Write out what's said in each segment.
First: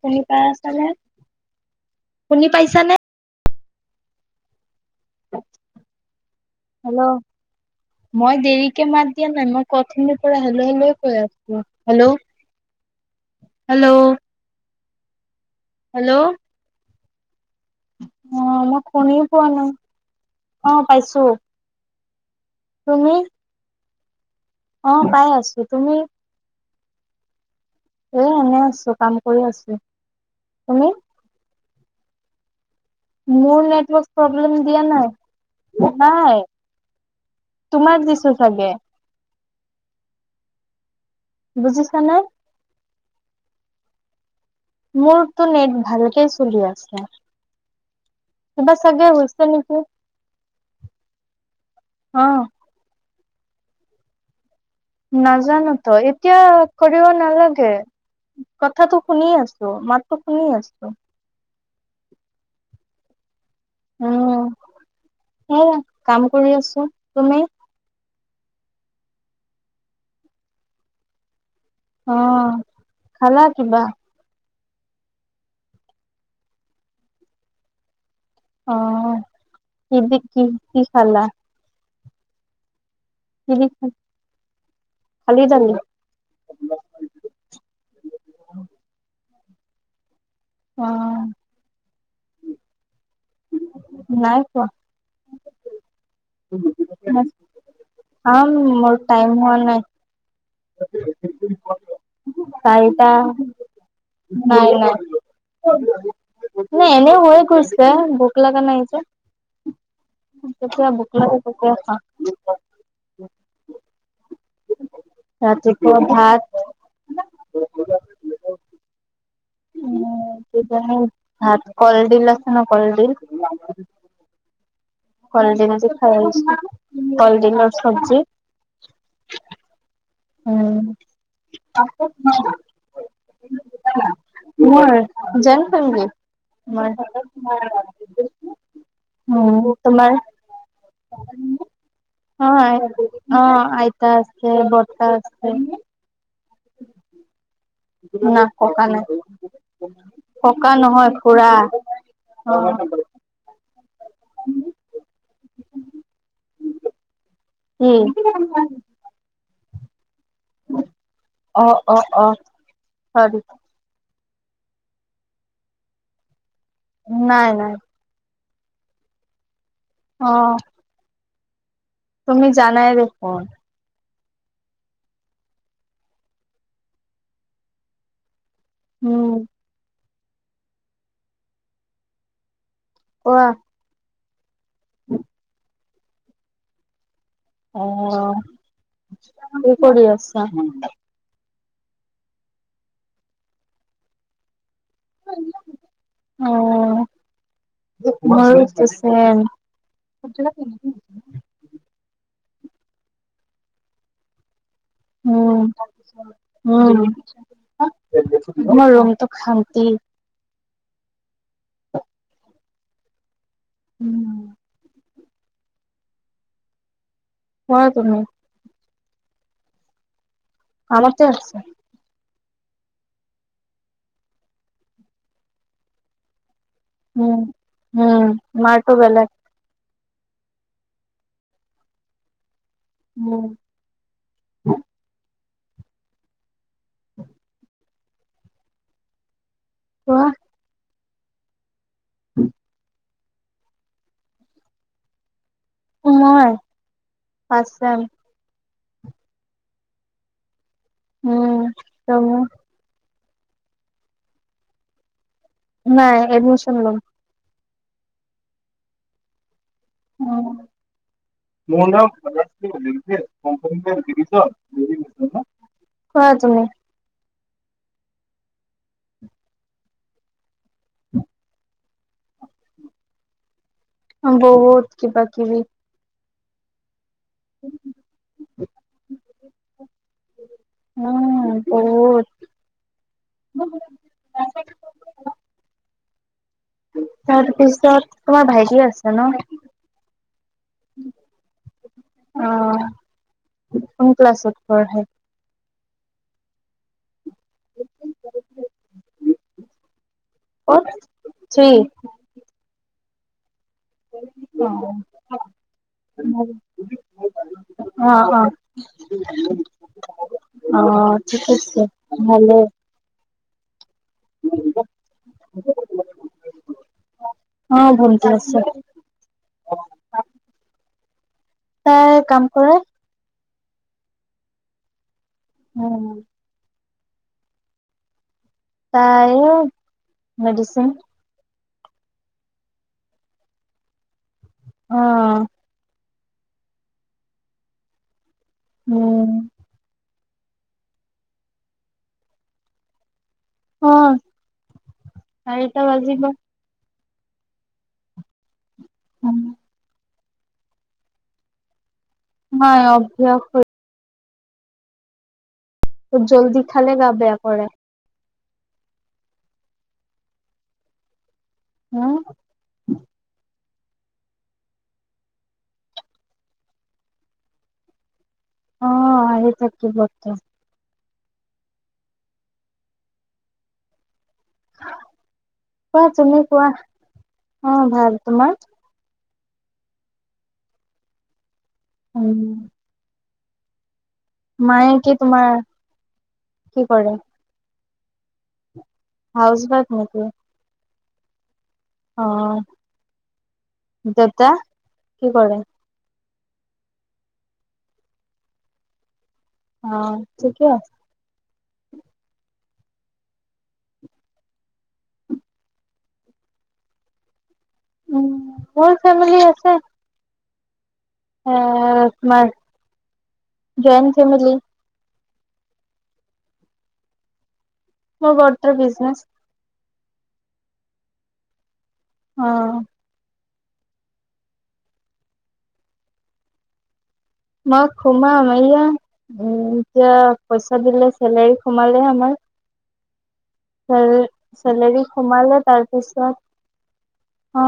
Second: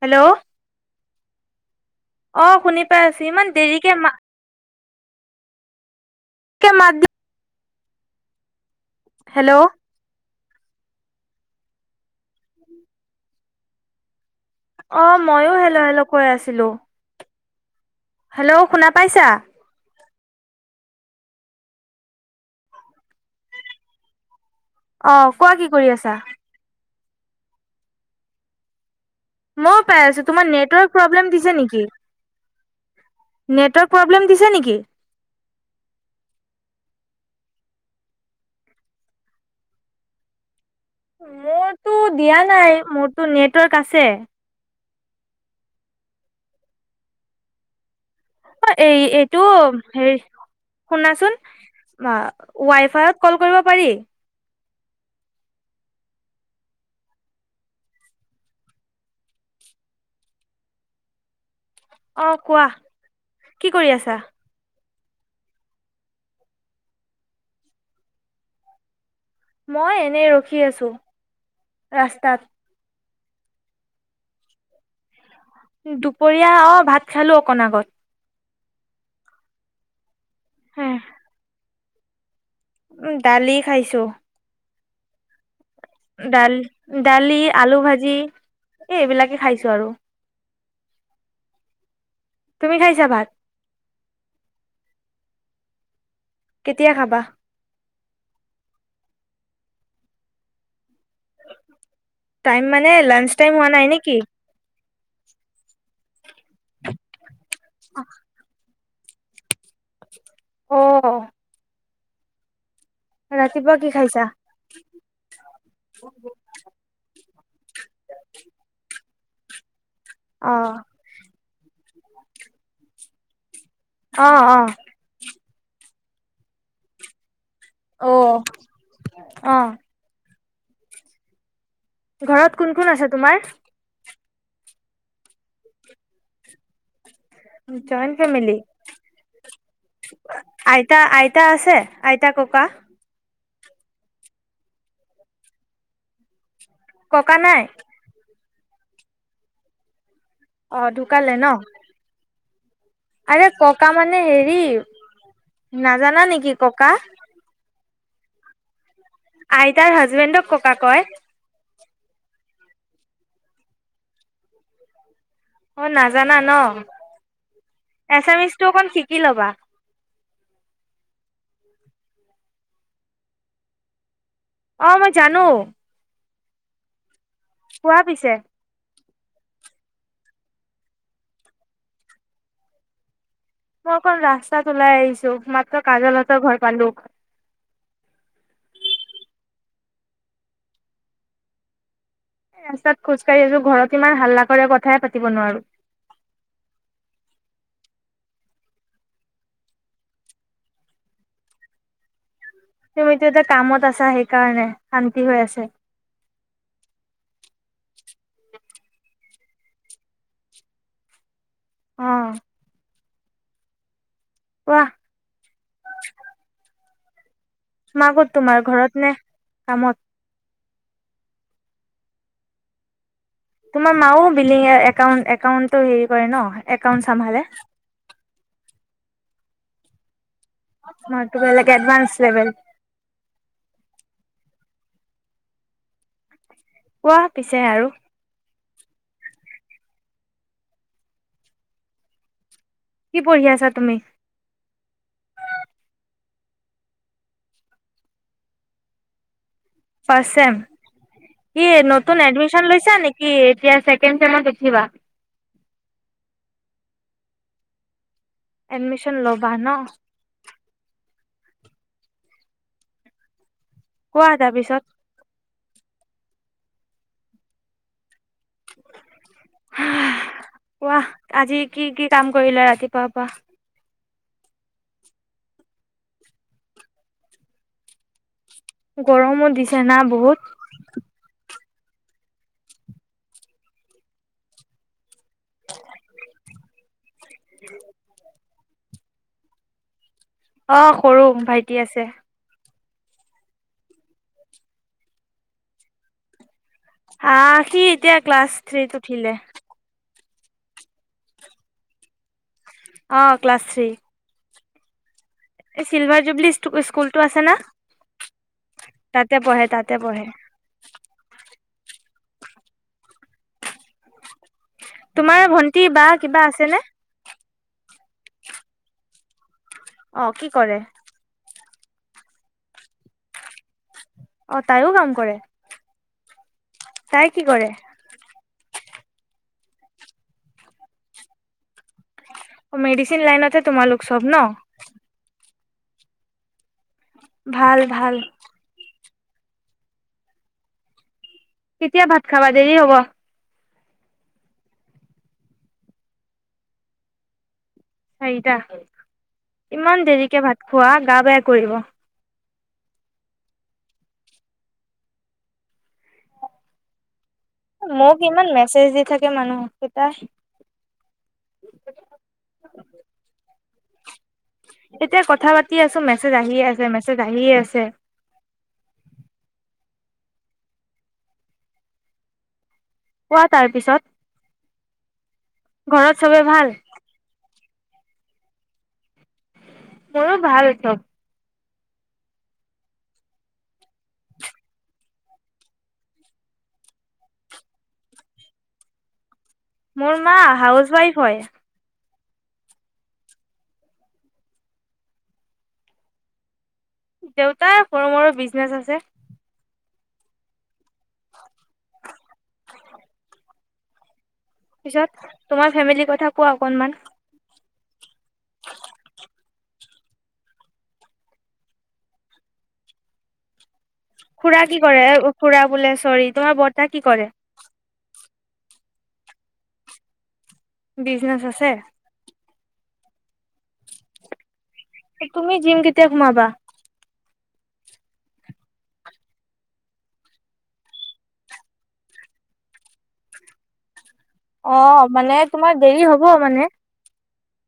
শুনি পাই আছানে? অ' শুনি পাই আছোঁ। ইমান দেৰি এতিয়া মা হেল্ল' [unintelligible] মই দেৰি [unintelligible] হেল্ল' হেল্ল' কৈ আছে। হেল্ল'! হেল্ল'! অ' মইয়ো হেল্ল' হেল্ল' কৈ আছিলোঁ। অ' হেল্ল' মই শুনা শুনি পাইছা? পোৱা নাই অ' পাইছো। তুমি? পাই অ' কোৱা আছো। কি কৰি তুমি? আছা? এ' এনে আছোঁ কাম কৰি আছো। ময়ো পাই আছোঁ। তোমাৰ তুমি? নেটৱৰ্ক প্ৰব্লেম দিছে নেকি? [unintelligible] মোৰ নেটৱৰ্ক প্ৰব্লেম দিয়া নাই, নাই। তোমাক দিছে চাগে! মোৰতো বুজিছানে? দিয়া নাই মোৰ [unintelligible] নেটৱৰ্ক আছে। মোৰটো নেট ভালকে চলি আছে। কিবা অ' এই চাগে এইটো হৈছে নেকি? হেৰি শুনাচোন অ' ৱাই ফাইত ক'ল কৰিব পাৰি? নাজান তো, এতিয়া কৰিব নালাগে। কথাটো শুনি আছোঁ, মাতটো শুনি আছোঁ। অ' কোৱা? কি কৰি আছা? উম, কাম কৰি আছোঁ। তুমি? মই এনে ৰখি আছোঁ। অ ৰাস্তাত। খালা কিবা? দুপৰীয়া অ' ভাত খালো অকণ আগত। অ' [unintelligible] কি কি খালা? উম, কি দালি দি খাইছোঁ। খালি দালি? দাল দালি আলু ভাজি এই এইবিলাকে খাইছ বিচাৰো অ তুমি খাইছাাবা নাই কোৱা কেতিয়া খাবা আ অ মোৰ তাইম হোৱা নাই াই মানে চাৰিটা লাঞ্চ টাইম হোৱা নাই নেকি নাই নাই নাই এনে হয়য় কছ ভোক লাগা নাই [inaudible] অ তেতিয়া বুক ল ত আা [unintelligible] ৰাতিপুৱা কি খাইছা ৰাতিপুৱা ভাত অ উ হাত কলডিল আছে ন কলডিল অ অ কলদিন যে খাইছো কলদিন অ আহ উম ঘৰত কোন কোন আছে তোমাৰ মই জইন ফেমেলী [unintelligible] জইট ফেমিলি উম, তোমাৰ আইতা আইতা আছে আইতা অ', ককা অ আইতা আছে ব আ ককা নাই ন ককা নাই পকা অ নহয় ফুৰা হয় আ ককা মানে হেৰি নাজানা নেকি ককা উম আইতাৰ হাজ জুৱেনদক ককা কয় অ', অ অ খৰি অ নাজানা ন নাই নাই টো অকণ শিকি ল'বা অহ তুমি জানাই দেখোন অ মই জানো কোৱা পিছে উম কোৱা মই কন ৰাস্ত- তাত ওলাই আহিছো মাত্ৰ কাজলহত ঘৰ পালো অ পৰি আছা এ ৰাস্তাত খোজকাঢ়ি আছো ঘৰত ইমান হাল্লা কৰে কথ অ--হ [unintelligible] তুমিতো এতিয়া কামত আছা সেইকাৰণে শান্তি হৈ উম, আছে তাৰপিছত উম মৰ ৰংটো খাম্তি অহ উম কোৱাহ হয় তুমি মাগত তোমাৰ ঘৰত নেহ কামত আমতে আছে তোমাৰ মাও বিলিং একাউ একাউন্টো হেৰি কৰে ন একাউণ্ট চম্ভালে। উম উম মাৰটো বেলেগ মাৰতো বেলেগ এডভান্স লেভেল উম কোৱা পিছে আৰু কোৱাহ [inaudible] কি পঢ়ি আছা তুমি মই ফাৰ্ষ্ট চেম চেম ই উম। নতুন তুমি এডমিশ্যন লৈছা নেকি? কি এতিয়া চেকেণ্ড চেমত ওঠিবা নাই এডমিশ্যন লম এডমিশ্যন ল'বা ন মোৰ নাম [unintelligible] কম্পানী কোৱা দিৰিছ তাৰপিছত [unintelligible] ন কোৱা তুমি [inaudible] আহ কোৱা আজি কি কি কাম কৰিলে ৰাতিপুৱা পৰা আহ বহুত কিবাকিবি হয় [inaudible] গৰমো দিছে না বহুত উম, বহুত [inaudible] [unintelligible] তাৰ পিছত তোমাৰ ভাইটি ভাইটি আছে ন অ সৰু ভাইটি আছে অ', কোন ক্লাছত পঢ়ে আ সি এতিয়া ক্লাছ থ্ৰীত উঠিলে ক'ত থ্ৰীত অ ক্লাছ থ্ৰী অ এই চিলভাৰ জুবলি স্কুলটো আছে না অ অ অ তাতে পঢ়ে তাতে পঢ়ে অ ঠিক আছে ভালে তোমাৰ ভন্টি বা কিবা আছেনে অ ভন্তি আছে অ কি কৰে তাই কাম কৰে অ তাইও কাম কৰে আহ তাই কি কৰে তাই এ মেডিচিন মেডিচিন লাইনতে তোমালোক চব ন আহ ভাল ভাল উম কেতিয়া ভাত খাবা দেৰি হ'ব অ চাৰিটা বাজিব চাৰিটা ইমান দেৰি কে ভাত খোৱা গা বেয়া কৰিব হয় অভ্যাস হৈ বহুত জল্দি খালে গা বেয়া কৰে মোক ইমান মেছেজ দি থাকে মানুহ কেইটাই হম এতিয়া কথা পাতি আছোঁ মেছেজ আহিয়ে আছে মেছেজ আহিয়ে আছে অ আহি থাকিবতো কোৱা তাৰ পিছত কোৱা ঘৰত তুমি চবে ভাল কোৱা অ ভাল তোমাৰ মোৰো ভাল চব উম মায়ে কি তোমাৰ কি কৰে হাউচ ৱাইফ মোৰ নেকি মা হাউচ ৱাইফ। হয় অ দেউতা কি কৰে? দেউতাৰ সৰু মৰু বিজনেচ আছে। অ ঠিকে আছে [inaudible] পিছত তোমাৰ ফেমিলিৰ কথা কোৱা অকনমান। উ মোৰ ফেমিলি আছে আঁ তোমাৰ খুৰা কি কৰে? খুৰা বোলে চৰি তোমাৰ বৰ্তা কি কৰে? অঁ বৰ্তা বিজনেছ বিজনেচ আছে। অ তুমি জিম কেতিয়া সোমাবা? মই সোমাম এয়া উ এতিয়া পইচা দিলে চেলাৰী সোমালে আমাৰ। উম অ মানে তোমাৰ দেৰি হ'ব মানে। অ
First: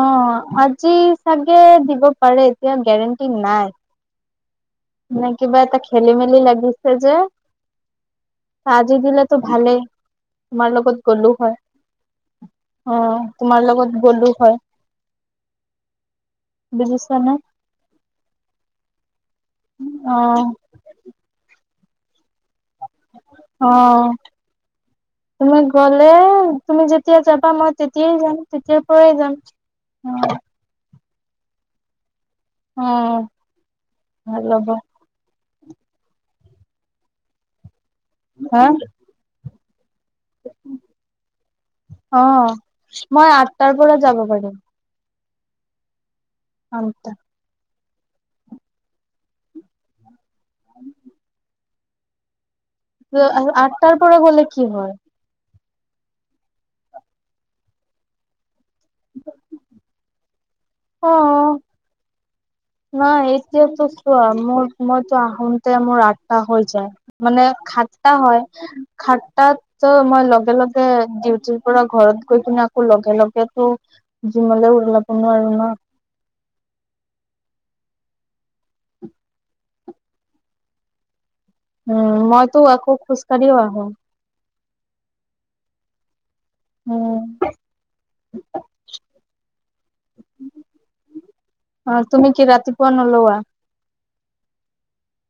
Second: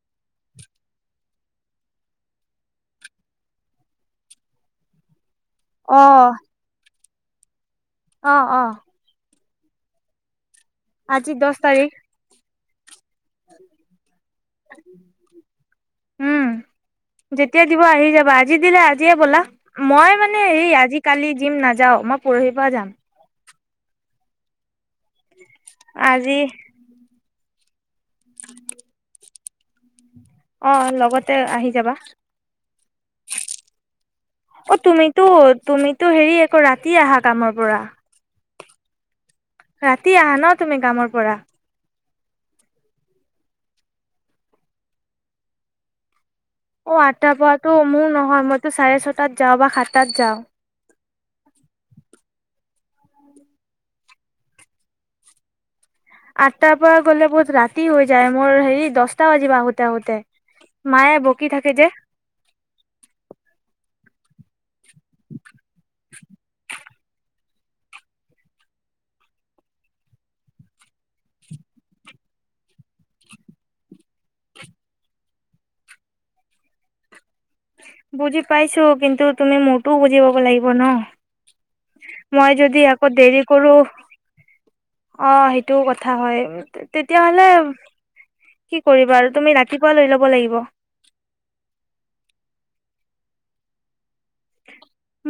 আজি চাগে দিব পাৰে এতিয়া গেৰেণ্টি নাই কিবা এটা খেলিমেলি লাগিছে। সেই যে অঁ অঁ টো ভালে তোমাৰ লগত গ'লো হয়। দহ তাৰিখ অ তোমাৰ লগত ব'লো। উম বুজিছানে যেতিয়া দিব আহি যাবা আজি দিলে আজিয়ে ব'লা। মই অ মানে হে আজ কালি জি নাযাও ম অ তুমি গ'লে আজি তুমি যেতিয়া যাবা মই তেতিয়াই যাম তেতিয়াৰ পৰাই যাম। অ লগত তে আহি যাবা অ ভয় অ লাগে তুমিতো তুমিতো হেৰি আকৌ ৰাতি আহা কামৰ পৰা হা [inaudible] ৰাতি আহা ন তুমি কামৰ পৰা অ মই আঠটাৰ পৰা যাব পাৰিম অ আঠটা আটা পথ ত মোৰ নহয় মইতো চাৰে ছটাত যাওঁ বা সাতটাত যাওঁ হয় আঠটাৰ পৰা গলে কি হয় আঠটাৰ পৰা গ'লে বহুত ৰাতি হৈ যায় মোৰ হেৰি দহটা বাজি আহোতে আহোতে মায়ে বকি থাকে যে ন এতিয়া তো চোৱা মোৰ সময়তো আহোতে মোৰ আঠটা হৈ যায় মানে সাতটা হয় সাতটাততো মই লগে লগে ডিউটিৰ পৰা ঘৰত গৈ পনে আকৌ লগে লগেতো জিমলে ওলাব নোৱাৰো ন বুজি পাইছো কিন্তু তুমি মোৰতো বুজি পাব লাগিব ন উম মই তো যদি আকৌ দেৰি খোজকাঢ়িও কৰো আহো অ সেইটোও কথা হয় তেতিয়াহলে উম কি কৰিবা আৰু তুমি ৰাতিপুৱা লৈ লব লাগিব পুৱা নলোৱা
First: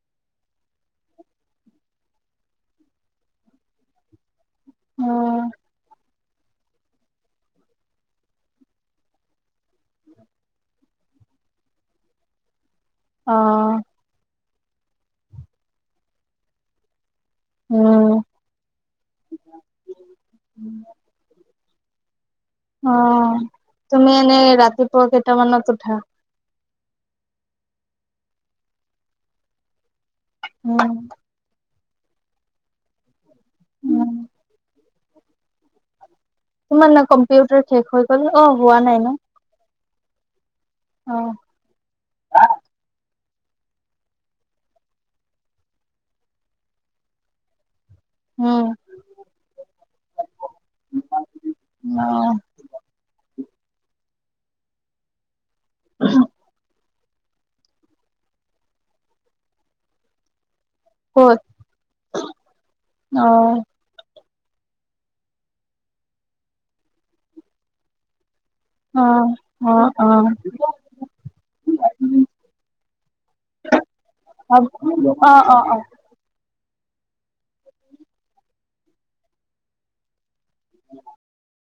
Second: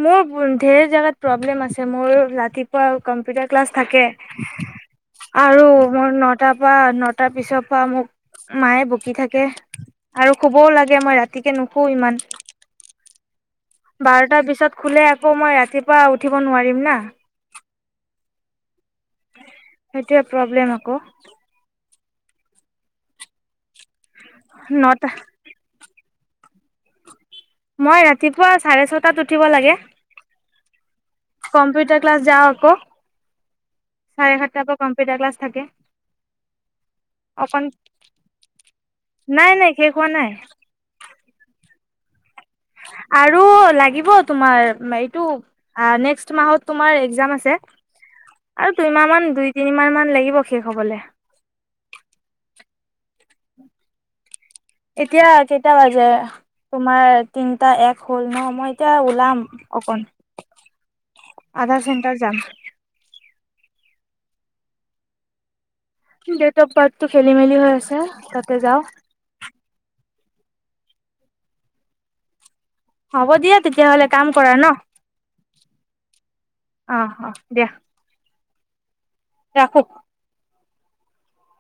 মোৰ ধেৰ জেগাত প্ৰব্লেম আছে মোৰ ৰাতিপুৱা কম্পিউটাৰ ক্লাছ থাকে উম আৰু মোৰ নত টাৰ পৰা নটাৰ পিছৰ পৰা মোক মায়ে বকি থাকে আৰু শুবও লাগে মই ৰাতিকে নুশু ইমান অ বাৰটাৰ পিছত শুলে আকৌ মই ৰাতিপুৱা উঠিব নোৱাৰিম না উম এতিয়া প্ৰব্লেম আকৌ অ তুমি এনেই ৰাতিপুৱা নটা কেইটামানত উঠা মই ৰাতিপুৱা চাৰে ছটাত উঠিব লাগে উম কম্পিউটাৰ ক্লাছ যাওঁ আকৌ উম চাৰে সাতটাৰ পৰা কম্পিউটাৰ ক্লাছ থাকে তোমাৰ ন কম্পিউটাৰ অকন শেষ হৈ গ'ল অ হোৱা নাই ন নাই নাই শেষ হোৱা নাই উম আৰু লাগিব তোমাৰ এইটো নেক্স মাহত তোমাৰ এক্জাম আছে উম আৰু দুই মাহ মান দুই তিনি মাহ মান লাগিব শেষ হবলৈ অ এতিয়া কেতি কেই বাজে তোমাৰ তিনিটা এক হ'ল ন মই এতিয়া ওলাম অকন। আধা ঘেণ্টাৰ যাম। অঁ। ডেট অফ বাৰ্থটো খেলি মেলি হৈ আছে ত অ অ। অঁ। হ'ব দিয়া তেতিয়াহলে কাম কৰা ন? অ অ অ অ দিয়া। ৰাখো। [inaudible]